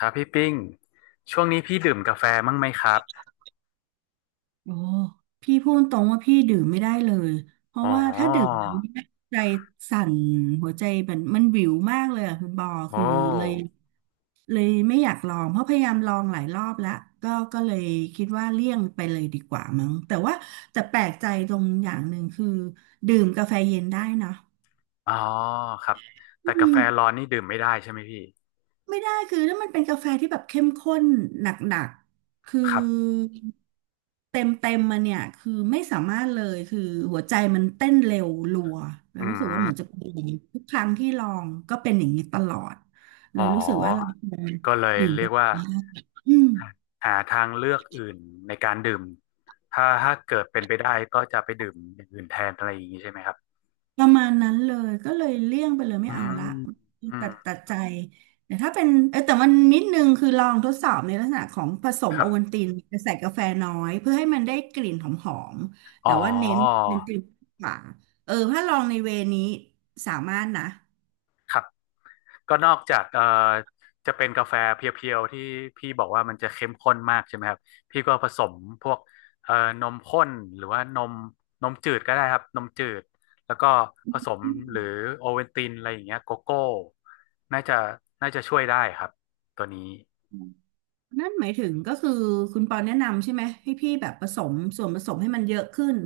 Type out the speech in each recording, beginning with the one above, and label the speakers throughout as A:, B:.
A: ครับพี่ปิ้งช่วงนี้พี่ดื่มกาแฟไหมครับ
B: โอ้พี่พูดตรงว่าพี่ดื่มไม่ได้เลยเพ
A: อ๋
B: ราะ
A: อ
B: ว่าถ้าดื่มน้ำเนี่ยใจสั่นหัวใจมันวิวมากเลยอะคุณบอ
A: โอ้
B: คือเลยเลยไม่อยากลองเพราะพยายามลองหลายรอบแล้วก็เลยคิดว่าเลี่ยงไปเลยดีกว่ามั้งแต่ว่าแต่แปลกใจตรงอย่างหนึ่งคือดื่มกาแฟเย็นได้เนอะ
A: อ๋อครับแต่
B: อื
A: กาแฟ
B: ม
A: ร้อนนี่ดื่มไม่ได้ใช่ไหมพี่
B: ไม่ได้คือถ้ามันเป็นกาแฟที่แบบเข้มข้นหนักๆคือ
A: ครับ
B: เต็มมาเนี่ยคือไม่สามารถเลยคือหัวใจมันเต้นเร็วรัวแล้ว
A: อื
B: รู้สึกว่าเหมือน
A: ม
B: จะเป็นอย่างนี้ทุกครั้งที่ลองก็เป็นอย่างนี้ตลอดเล
A: อ๋อ
B: ยรู้สึกว่าเราควร
A: ก็เลย
B: ดื่ม
A: เรีย
B: กา
A: ก
B: แฟ
A: ว่า
B: ไ้อืม
A: หาทางเลือกอื่นในการดื่มถ้าเกิดเป็นไปได้ก็จะไปดื่มอย่างอื่นแทนอะไรอย่างนี้ใช่ไหมครับ
B: ประมาณนั้นเลยก็เลยเลี่ยงไปเลยไม่
A: อื
B: เอาละ
A: มอื
B: ตั
A: ม
B: ดตัดใจแต่ถ้าเป็นแต่มันนิดนึงคือลองทดสอบในลักษณะของผสม
A: ครั
B: โอ
A: บ
B: วัลตินแต่ใส่กาแฟน้อยเพื่อให้มันได้กลิ่นหอมๆ
A: อ๋
B: แต่
A: อ
B: ว่าเน้นเน้นกลิ่นกว่าถ้าลองในเวนี้สามารถนะ
A: ครับ ก็นอกจากจะเป็นกาแฟเพียวๆที่พี่บอกว่ามันจะเข้มข้นมากใช่ไหมครับพี่ก็ผสมพวกเอ่อนมข้นหรือว่านมนมจืดก็ได้ครับนมจืดแล้วก็ผสมหรือโอเวนตินอะไรอย่างเงี้ยโกโก้น่าจะน่าจะช่วยได้ครับตัวนี้
B: นั่นหมายถึงก็คือคุณปอนแนะนำใช่ไหมให้พี่แบบผสมส่วนผสมให้มันเยอะขึ้น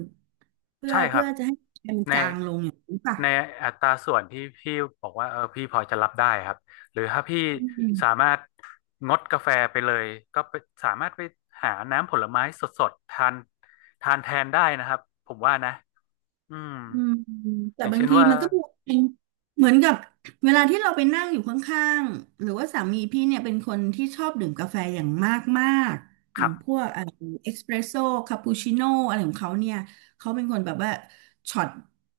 B: เพื่อ
A: ใช่ครั
B: เพื่
A: บ
B: อจะให้มัน
A: ใน
B: จางลงอย่างนี้ป่ะ
A: ในอัตราส่วนที่พี่บอกว่าเออพี่พอจะรับได้ครับหรือถ้าพี่
B: อื
A: สา
B: ม
A: มารถงดกาแฟไปเลยก็สามารถไปหาน้ำผลไม้สดๆทานแทนได้นะครับผมว่านะอืม
B: อืม
A: อ
B: แต่
A: ย่าง
B: บาง
A: เช่น
B: ที
A: ว่า
B: มันก็เป็นเหมือนกับเวลาที่เราไปนั่งอยู่ข้างๆหรือว่าสามีพี่เนี่ยเป็นคนที่ชอบดื่มกาแฟอย่างมากๆ
A: ค
B: อ
A: รั
B: ย่าง
A: บ
B: พวกเอกซ์เพรสโซ่คาปูชิโน่อะไรของเขาเนี่ยเขาเป็นคนแบบว่าช็อต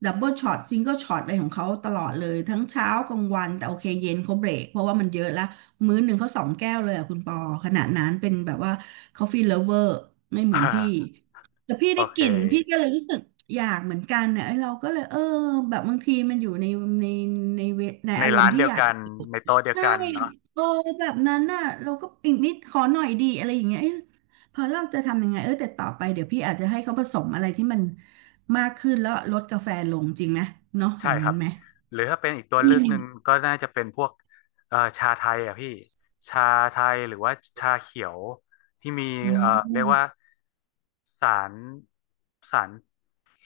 B: ดับเบิลช็อตซิงเกิลช็อตอะไรของเขาตลอดเลยทั้งเช้ากลางวันแต่โอเคเย็นเขาเบรกเพราะว่ามันเยอะละมื้อหนึ่งเขาสองแก้วเลยอะคุณปอขนาดนั้นเป็นแบบว่าค o f ฟ e e เลิฟเวอร์ไม่เหมือนพี่ แต่พี่
A: โอ
B: ได้
A: เค
B: กลิ่นพี่ก็เลยรู้สึก อยากเหมือนกันเนี่ยไอ้เราก็เลยแบบบางทีมันอยู่ในในเวใน
A: ใน
B: อารม
A: ร้า
B: ณ์
A: น
B: ที่
A: เดีย
B: อ
A: ว
B: ยาก
A: กันในโต๊ะเดียว
B: ใช่
A: กันเนาะ
B: เออแบบนั้นน่ะเราก็อีกนิดขอหน่อยดีอะไรอย่างเงี้ยเอ้ยพอเราจะทำยังไงแต่ต่อไปเดี๋ยวพี่อาจจะให้เขาผสมอะไรที่มันมากขึ้นแล้วลดกาแฟลงจริงไหมเนาะอ
A: ใช่
B: ย่าง
A: ค
B: นั้
A: รั
B: น
A: บ
B: ไหม
A: หรือถ้าเป็นอีกตัว
B: อื
A: เลือก
B: ม
A: หนึ่งก็น่าจะเป็นพวกชาไทยอ่ะพี่ชาไทยหรือว่าชาเขียวที่มี
B: อ๋
A: เรียก
B: อ
A: ว่าสารสาร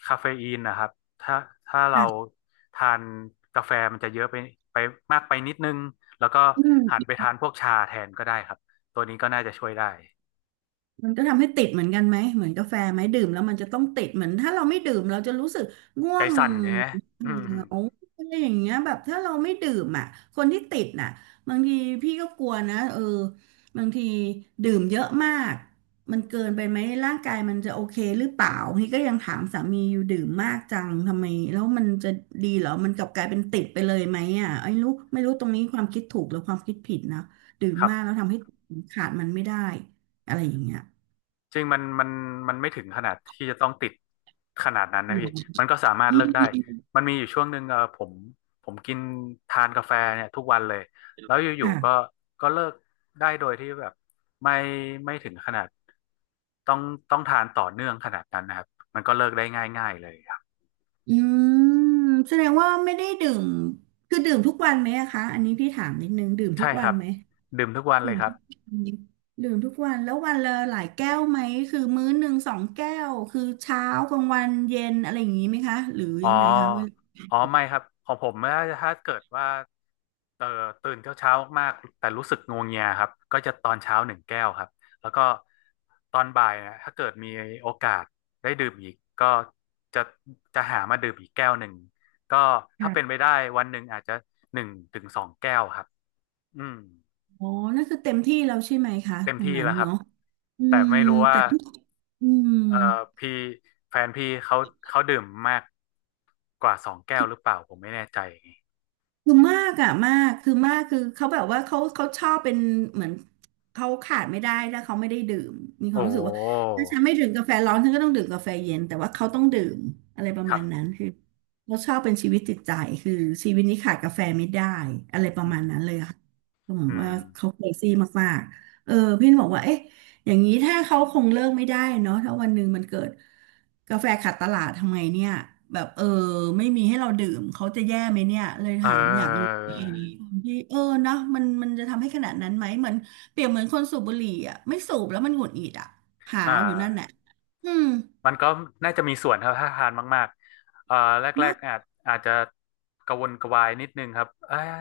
A: คาเฟอีนนะครับถ้าถ้าเรา
B: จ้ะ
A: ทานกาแฟมันจะเยอะไปมากไปนิดนึงแล้วก็
B: อื
A: หัน
B: ม
A: ไปทานพวกชาแทนก็ได้ครับตัวนี้ก็น่าจะช่วยได้
B: มันก็ทำให้ติดเหมือนกันไหมเหมือนกาแฟไหมดื่มแล้วมันจะต้องติดเหมือนถ้าเราไม่ดื่มเราจะรู้สึกง่ว
A: ใจ
B: ง
A: สั่นใช่ไหม
B: เออ
A: อืม
B: โอ้อะไรอย่างเงี้ยแบบถ้าเราไม่ดื่มอ่ะคนที่ติดน่ะบางทีพี่ก็กลัวนะบางทีดื่มเยอะมากมันเกินไปไหมร่างกายมันจะโอเคหรือเปล่าพี่ก็ยังถามสามีอยู่ดื่มมากจังทำไมแล้วมันจะดีเหรอมันกลับกลายเป็นติดไปเลยไหมอ่ะไอ้รู้ไม่รู้ตรงนี้ความคิดถูกหรือความคิดผิดนะดื่ม
A: ครับ
B: มากแล้วทำให้ขาดมันไม่ได้อะไรอย่างเงี้ย
A: จริงมันไม่ถึงขนาดที่จะต้องติดขนาดนั้น
B: อื
A: นะ
B: ม
A: พี่มันก็สามารถ
B: ไม่
A: เลิกได้
B: มี
A: มันมีอยู่ช่วงหนึ่งผมทานกาแฟเนี่ยทุกวันเลยแล้วอยู่ๆก็
B: ค่ะ
A: ก็เลิกได้โดยที่แบบไม่ไม่ถึงขนาดต้องต้องทานต่อเนื่องขนาดนั้นนะครับมันก็เลิกได้ง่ายๆเลยครับ
B: อืมแสดงว่าไม่ได้ดื่ม คือดื่มทุกวันไหมอะคะอันนี้พี่ถามนิดนึง ดื่มทุ
A: ใช่
B: ก
A: ค
B: วั
A: รั
B: น
A: บ
B: ไหม
A: ดื่มทุกวันเล
B: ดื่
A: ย
B: ม
A: ครับ
B: ทุกวันดื่มทุกวัน แล้ววันละหลายแก้วไหมคือมื้อหนึ่งสองแก้วคือเช้ากลางวันเย็นอะไรอย่างนี้ไหมคะ หรือ
A: อ๋
B: ยังไงคะเวล
A: อ
B: า
A: อ๋อไม่ครับของผมถ้าเกิดว่าเอ่อตื่นเช้าเช้ามากๆแต่รู้สึกงัวเงียครับ ก็จะตอนเช้าหนึ่งแก้วครับ แล้วก็ตอนบ่ายนะถ้าเกิดมีโอกาสได้ดื่มอีกก็จะจะหามาดื่มอีกแก้วหนึ่งก็ถ้าเป็นไป
B: ค่ะ
A: ได้วันหนึ่งอาจจะหนึ่งถึงสองแก้วครับ อืม
B: อ๋อนั่นคือเต็มที่แล้วใช่ไหมคะ
A: เต็ม
B: ตรง
A: ที่
B: นั้น
A: แล้วครับ
B: เนาะอื
A: แต่
B: ม
A: ไม่รู้ว่า
B: แต่ทุกอืม
A: เอ่อพี่แฟนพี่เขาดื่มมากกว่าสองแก้วหรือเปล่าผมไม่แน่ใจ
B: คือมากอะมากคือมากคือเขาแบบว่าเขาชอบเป็นเหมือนเขาขาดไม่ได้ถ้าเขาไม่ได้ดื่มมีควา
A: โอ้
B: มรู้สึกว่าถ้าฉันไม่ดื่มกาแฟร้อนฉันก็ต้องดื่มกาแฟเย็นแต่ว่าเขาต้องดื่มอะไรประ
A: ครั
B: มา
A: บ
B: ณนั้นคือเขาชอบเป็นชีวิตจิตใจคือชีวิตนี้ขาดกาแฟไม่ได้อะไรประ
A: อื
B: มา
A: ม
B: ณนั้นเลยอะค่ะก็เหมือ
A: อื
B: นว่า
A: ม
B: เขาเครซี่มากๆพี่บอกว่าเอ๊ะ อย่างนี้ถ้าเขาคงเลิกไม่ได้เนาะถ้าวันหนึ่งมันเกิดกาแฟขาดตลาดทำไงเนี่ยแบบไม่มีให้เราดื่มเขาจะแย่ไหมเนี่ยเลย
A: เอ
B: ถามอยากรู้
A: อ
B: อื่างมที่นะมันจะทำให้ขนาดนั้นไหมเหมือนเปรียบเหมือนคนสูบบุหรี่อ่ะไม่สูบแล้วมันหงุดหงิดอ่ะหา
A: อ่
B: วอยู่นั่นแหละ
A: า
B: อืม
A: มันก็น่าจะมีส่วนครับถ้าทานมากๆแรก
B: เนาะ
A: ๆอาจจะกระวนกระวายนิดนึงครับเอย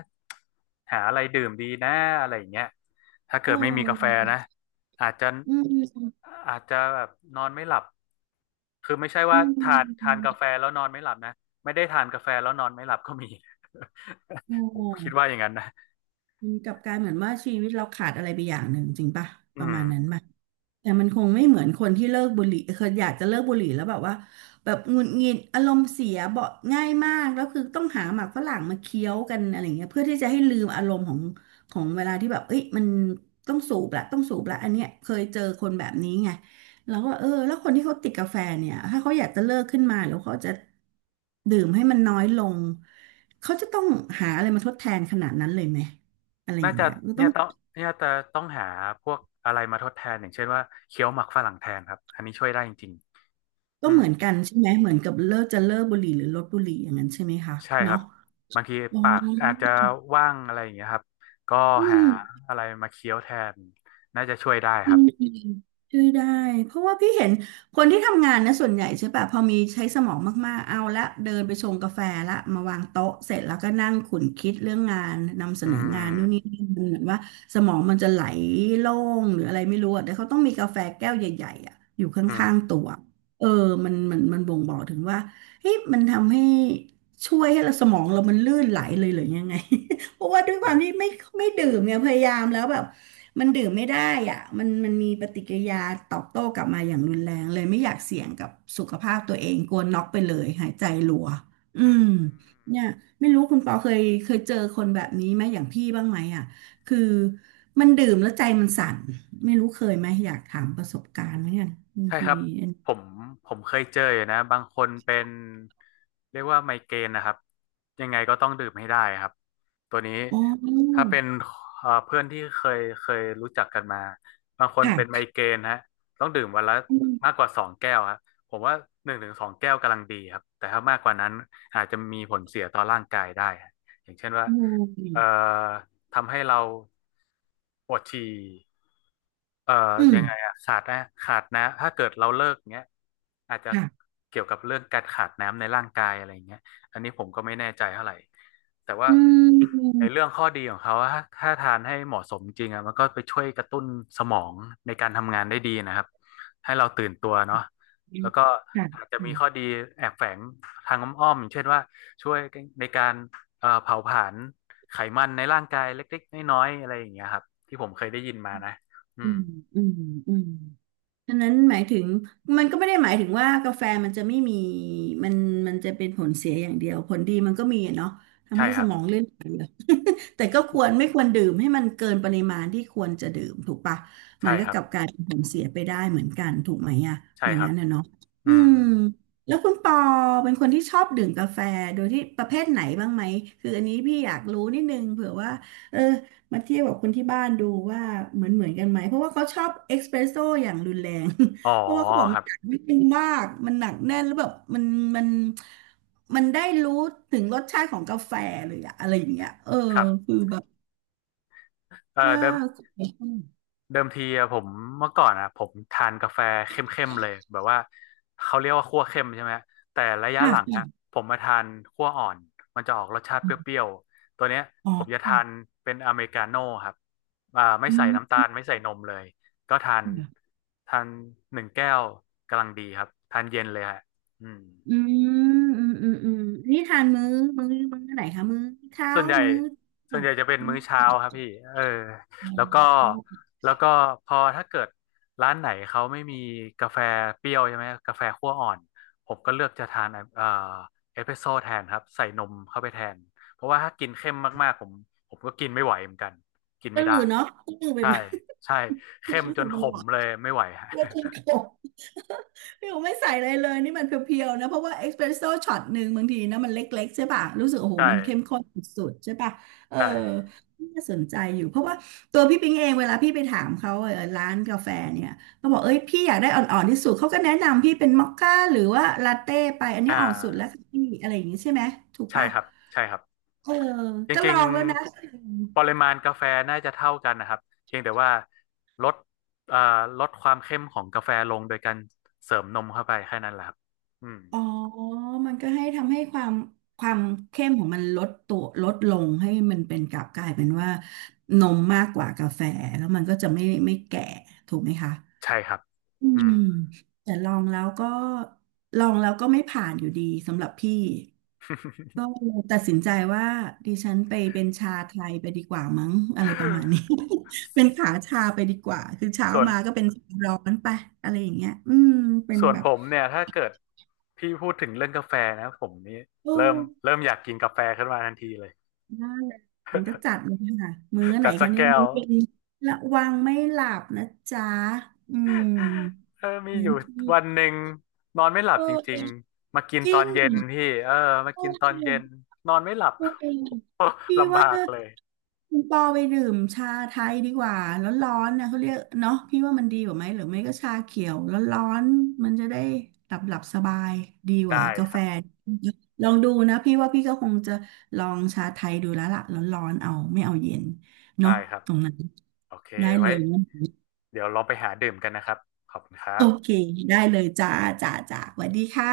A: หาอะไรดื่มดีนะอะไรอย่างเงี้ยถ้า
B: เ
A: เกิดไม่มีกาแฟ
B: ออ
A: นะอาจจะ
B: อืม
A: อาจจะแบบนอนไม่หลับคือไม่ใช่
B: อื
A: ว่าทานทา
B: ม
A: นกาแฟแล้วนอนไม่หลับนะไม่ได้ทานกาแฟแล้วนอนไม่หลับก็มี
B: โอ้
A: ผมคิดว่าอย่างนั้นนะ
B: มันกลับกลายเหมือนว่าชีวิตเราขาดอะไรไปอย่างหนึ่งจริงป่ะ
A: อื
B: ประ
A: ม
B: มาณนั้นป่ะแต่มันคงไม่เหมือนคนที่เลิกบุหรี่เคยอยากจะเลิกบุหรี่แล้วแบบว่าแบบหงุดหงิดอารมณ์เสียเบาะง่ายมากแล้วคือต้องหาหมากฝรั่งมาเคี้ยวกันอะไรเงี้ยเพื่อที่จะให้ลืมอารมณ์ของเวลาที่แบบเอ้ยมันต้องสูบละต้องสูบละอันเนี้ยเคยเจอคนแบบนี้ไงเรวก็เออแล้วคนที่เขาติดกาแฟเนี่ยถ้าเขาอยากจะเลิกขึ้นมาหรือเขาจะดื่มให้มันน้อยลงเขาจะต้องหาอะไรมาทดแทนขนาดนั้นเลยไหม อะไรอ
A: น่า
B: ย่าง
A: จะ
B: เงี้ยก็ต้
A: เนี่
B: อ
A: ย
B: ง
A: ต้องเนี่ยจะต้องหาพวกอะไรมาทดแทนอย่างเช่นว่าเคี้ยวหมักฝรั่งแทนครับอันนี้ช่วยได้จริงๆ
B: ก็
A: อืม
B: เหมือนกันใช่ไหมเหมือนกับเลิกจะเลิกบุหรี่หรือลดบุหรี่อย่างนั้นใช่ไหมคะ
A: ใช่ครั
B: เนาะ
A: บบางที
B: อ๋อ
A: ปากอาจจะว่างอะไรอย่างเงี้ยครับก็
B: อื
A: หา
B: ม
A: อะไรมาเคี้ยวแทนน่าจะช่วยได้ค
B: อื
A: รับ
B: มช่วยได้เพราะว่าพี่เห็นคนที่ทำงานนะส่วนใหญ่ใช่ปะพอมีใช้สมองมากๆเอาละเดินไปชงกาแฟละมาวางโต๊ะเสร็จแล้วก็นั่งขุนคิดเรื่องงานนำเส
A: อื
B: นองานนู่นนี่
A: ม
B: นั่นมันเหมือนว่าสมองมันจะไหลโล่งหรืออะไรไม่รู้อะแต่เขาต้องมีกาแฟแก้วใหญ่ๆอะอยู่ข
A: อืม
B: ้างๆตัวเออมันบ่งบอกถึงว่าเฮ้ยมันทำให้ช่วยให้เราสมองเรามันลื่นไหลเลยหรือยังไง เพราะว่าด้วยความที่ไม่ดื่มเนี่ยพยายามแล้วแบบ มันดื่มไม่ได้อ่ะมันมีปฏิกิริยาตอบโต้กลับมาอย่างรุนแรงเลยไม่อยากเสี่ยงกับสุขภาพตัวเองกลัวน็อกไปเลยหายใจรัวอื
A: อื
B: ม
A: ม
B: เนี่ยไม่รู้คุณปอเคยเจอคนแบบนี้ไหมอย่างพี่บ้างไหมอ่ะคือมันดื่มแล้วใจมันสั่นไม่รู้เคยไหมอยากถามประสบการณ์เหมือนกันบาง
A: ใช่
B: ที
A: ครับผมผมเคยเจออยู่นะบางคนเป็นเรียกว่าไมเกรนนะครับยังไงก็ต้องดื่มให้ได้ครับตัวนี้
B: อ๋
A: ถ้า
B: อ
A: เป็นเพื่อนที่เคยรู้จักกันมาบางคน
B: ค่
A: เป็นไม
B: ะ
A: เกรนฮะต้องดื่มวันละ
B: อืม
A: มากกว่าสองแก้วครับผมว่าหนึ่งถึงสองแก้วกำลังดีครับแต่ถ้ามากกว่านั้นอาจจะมีผลเสียต่อร่างกายได้ฮะอย่างเช่นว่า
B: อืม
A: เอ่อทำให้เราปวดฉี่ เอ่อ
B: อืม
A: ยังไงอะขาดนะขาดนะถ้าเกิดเราเลิกเงี้ยอาจจะ
B: ค่ะ
A: เกี่ยวกับเรื่องการขาดน้ำในร่างกายอะไรเงี้ยอันนี้ผมก็ไม่แน่ใจเท่าไหร่แต่ว่า
B: อื
A: ใน
B: ม
A: เรื่องข้อดีของเขาถ้าทานให้เหมาะสมจริงอะมันก็ไปช่วยกระตุ้นสมองในการทำงานได้ดีนะครับให้เราตื่นตัวเนาะแล้วก็
B: ค่ะ
A: อาจจะ
B: อื
A: มี
B: ม
A: ข้อดีแอบแฝงทางอ้อมๆอย่างเช่นว่าช่วยในการเผาผลาญไขมันในร่างกายเล็กๆน้อยๆอะไรอย่างเงี้ยครับที่ผมเคยได้ยินมานะอื
B: อื
A: ม
B: มอืม ฉะนั้นหมายถึงมันก็ไม่ได้หมายถึงว่ากาแฟมันจะไม่มีมันมันจะเป็นผลเสียอย่างเดียวผลดีมันก็มีอะเนาะทำ
A: ใช่
B: ให้
A: ค
B: ส
A: รับ
B: มองเลื่อนไหลเหรอ แต่ก็ควรไม่ควรดื่มให้มันเกินปริมาณที่ควรจะดื่มถูกปะมั
A: ใช่
B: นก็
A: ครั
B: ก
A: บ
B: ลับกลายเป็นผลเสียไปได้เหมือนกันถูกไหมอะอ
A: ใช่
B: ย่าง
A: ครั
B: นั้
A: บ
B: นนะเนาะ
A: อื
B: อื
A: ม
B: มแล้วคุณปอเป็นคนที่ชอบดื่มกาแฟโดยที่ประเภทไหนบ้างไหมคืออันนี้พี่อยากรู้นิดนึงเผื่อว่าเออ มาเทียบกับคนที่บ้านดูว่าเหมือนกันไหมเพราะว่าเขาชอบเอสเปรสโซ่อย่างรุนแรง
A: อ๋อ
B: เพราะว่าเขาบอก
A: ค
B: มั
A: รั
B: น
A: บ
B: อัดวิตเต็มนมากมันหนักแน่นแล้วแบบมันมันได้รู้ถึงรสชาติของกาแฟเลยอะอะไรอย่างเงี้ยเออ
A: ครับ
B: คือแบบ
A: เอ่อ
B: ว่า
A: เดิมเดิมทีอะผมเมื่อก่อนอะผมทานกาแฟเข้มๆเลยแบบว่าเขาเรียกว่าคั่วเข้มใช่ไหมแต่ระยะ
B: ค่
A: หลังอะ
B: ะ
A: ผมมาทานคั่วอ่อนมันจะออกรสชาติเปรี้ยวๆตัวเนี้ย
B: อ๋
A: ผมจะ
B: อ
A: ทานเป็นอเมริกาโน่ครับไม่
B: อื
A: ใส่น้ำตาล
B: ม
A: ไม่ใส่นมเลยก็ทาน
B: อืม
A: ทานหนึ่งแก้วกำลังดีครับทานเย็นเลยฮะอืม
B: อืมอืมอืมนี่ทานมื้อมื้อไหนคะมื้อเช้า
A: ส่วนใหญ่
B: มื้อ
A: ส่วน
B: บ่า
A: ให
B: ย
A: ญ่จะเป็นมื้
B: มื้
A: อ
B: อ
A: เช้าครับพี่เออแล้วก็แล้วก็พอถ้าเกิดร้านไหนเขาไม่มีกาแฟเปรี้ยวใช่ไหมกาแฟคั่วอ่อนผมก็เลือกจะทานเอ่อเอสเปรสโซ่แทนครับใส่นมเข้าไปแทนเพราะว่าถ้ากินเข้มมากๆผมก็กินไม่ไหวเหมือนกันกิน
B: ก็
A: ไม่
B: ห
A: ได้
B: รือเนาะก็หรือไป
A: ใช่
B: ไหม
A: ใช่ เข้
B: เนี่ย
A: ม
B: รู้
A: จ
B: สึ
A: น
B: ก
A: ข
B: มันห
A: ม
B: วาน
A: เลยไม่ไหว ฮะ
B: เพื่อที่โต พี่ผมไม่ใส่อะไรเลยนี่มันเพียวๆนะเพราะว่าเอสเปรสโซ่ช็อตหนึ่งบางทีนะมันเล็กๆใช่ป่ะรู้สึกโอ้โห
A: ใช่
B: มันเข้มข้นสุดๆใช่ป่ะเออ
A: ใช่
B: น่าสนใจอยู่เพราะว่าตัวพี่ปิงเองเวลาพี่ไปถามเขาเออร้านกาแฟเนี่ยเขาบอกเอ้ยพี่อยากได้อ่อนๆที่สุดเขาก็แนะนำพี่เป็นมอคค่าหรือว่าลาเต้ไปอันนี้
A: อ่า
B: อ่อนสุดแล้วค่ะพี่อะไรอย่างงี้ใช่ไหมถูก
A: ใช่
B: ป่ะ
A: ครับใช่ครับ
B: เออ
A: จ
B: ก็ล
A: ริง
B: องแล้วนะ
A: ๆปริมาณกาแฟน่าจะเท่ากันนะครับเพียงแต่ว่าลดเอ่อลดความเข้มของกาแฟลงโดยการเสริมนมเข้าไปแค่นั้นแหละครับอืม
B: อ๋อมันก็ให้ทำให้ความเข้มของมันลดตัวลดลงให้มันเป็นกลับกลายเป็นว่านมมากกว่ากาแฟแล้วมันก็จะไม่แก่ถูกไหมคะ
A: ใช่ครับ
B: อื
A: อืม
B: มแต่ลองแล้วก็ไม่ผ่านอยู่ดีสำหรับพี่ ก็เลยตัดสินใจว่าดิฉันไปเป็นชาไทยไปดีกว่ามั้ง อะไรประมาณนี้ เป็นขาชาไปดีกว่าคือเช้า
A: ส่วน
B: มาก็เป็นชาร้อนไปอะไรอย่างเงี้ยอืมเป็น
A: ส่วน
B: แบบ
A: ผมเนี่ยถ้าเกิดพี่พูดถึงเรื่องกาแฟนะผมนี่
B: โอ้
A: เริ่มเริ่มอยากกินกาแฟขึ้นมาทันทีเลย
B: นั่นแหละงั้นก็จัดเลยค่ะมื้อ ไหน
A: จัดสั
B: คะ
A: ก
B: เนี่ย
A: แก้ว
B: มื้อเย็นระวังไม่หลับนะจ๊ะอืม
A: เออมีอ
B: งั้
A: ยู่
B: นที่
A: วันหนึ่งนอนไม่หลั
B: เอ
A: บจ
B: อ
A: ริงๆมากิน
B: จ
A: ต
B: ริ
A: อน
B: ง
A: เย็นพี่เออมา
B: โอ้
A: กินตอนเย็นนอนไม่หลับ
B: ตัวเอง พี่
A: ลำบา
B: ว่า
A: กเลย
B: คุณปอไปดื่มชาไทยดีกว่าร้อนๆนะเขาเรียกเนาะพี่ว่ามันดีกว่าไหมหรือไม่ก็ชาเขียวร้อนๆมันจะได้หลับสบายดีกว่า
A: ได้
B: กา
A: ค
B: แฟ
A: รับ
B: ลองดูนะพี่ว่าพี่ก็คงจะลองชาไทยดูแล้วล่ะร้อนๆเอาไม่เอาเย็น
A: ได้
B: เนาะ
A: ครับ
B: ตรงนั้น
A: โอเค
B: ได้เล
A: ไว้
B: ย
A: เดี๋ยวลองไปหาดื่มกันนะครับขอบคุณครั
B: โอ
A: บ
B: เคได้เลยจ้าจ้าสวัสดีค่ะ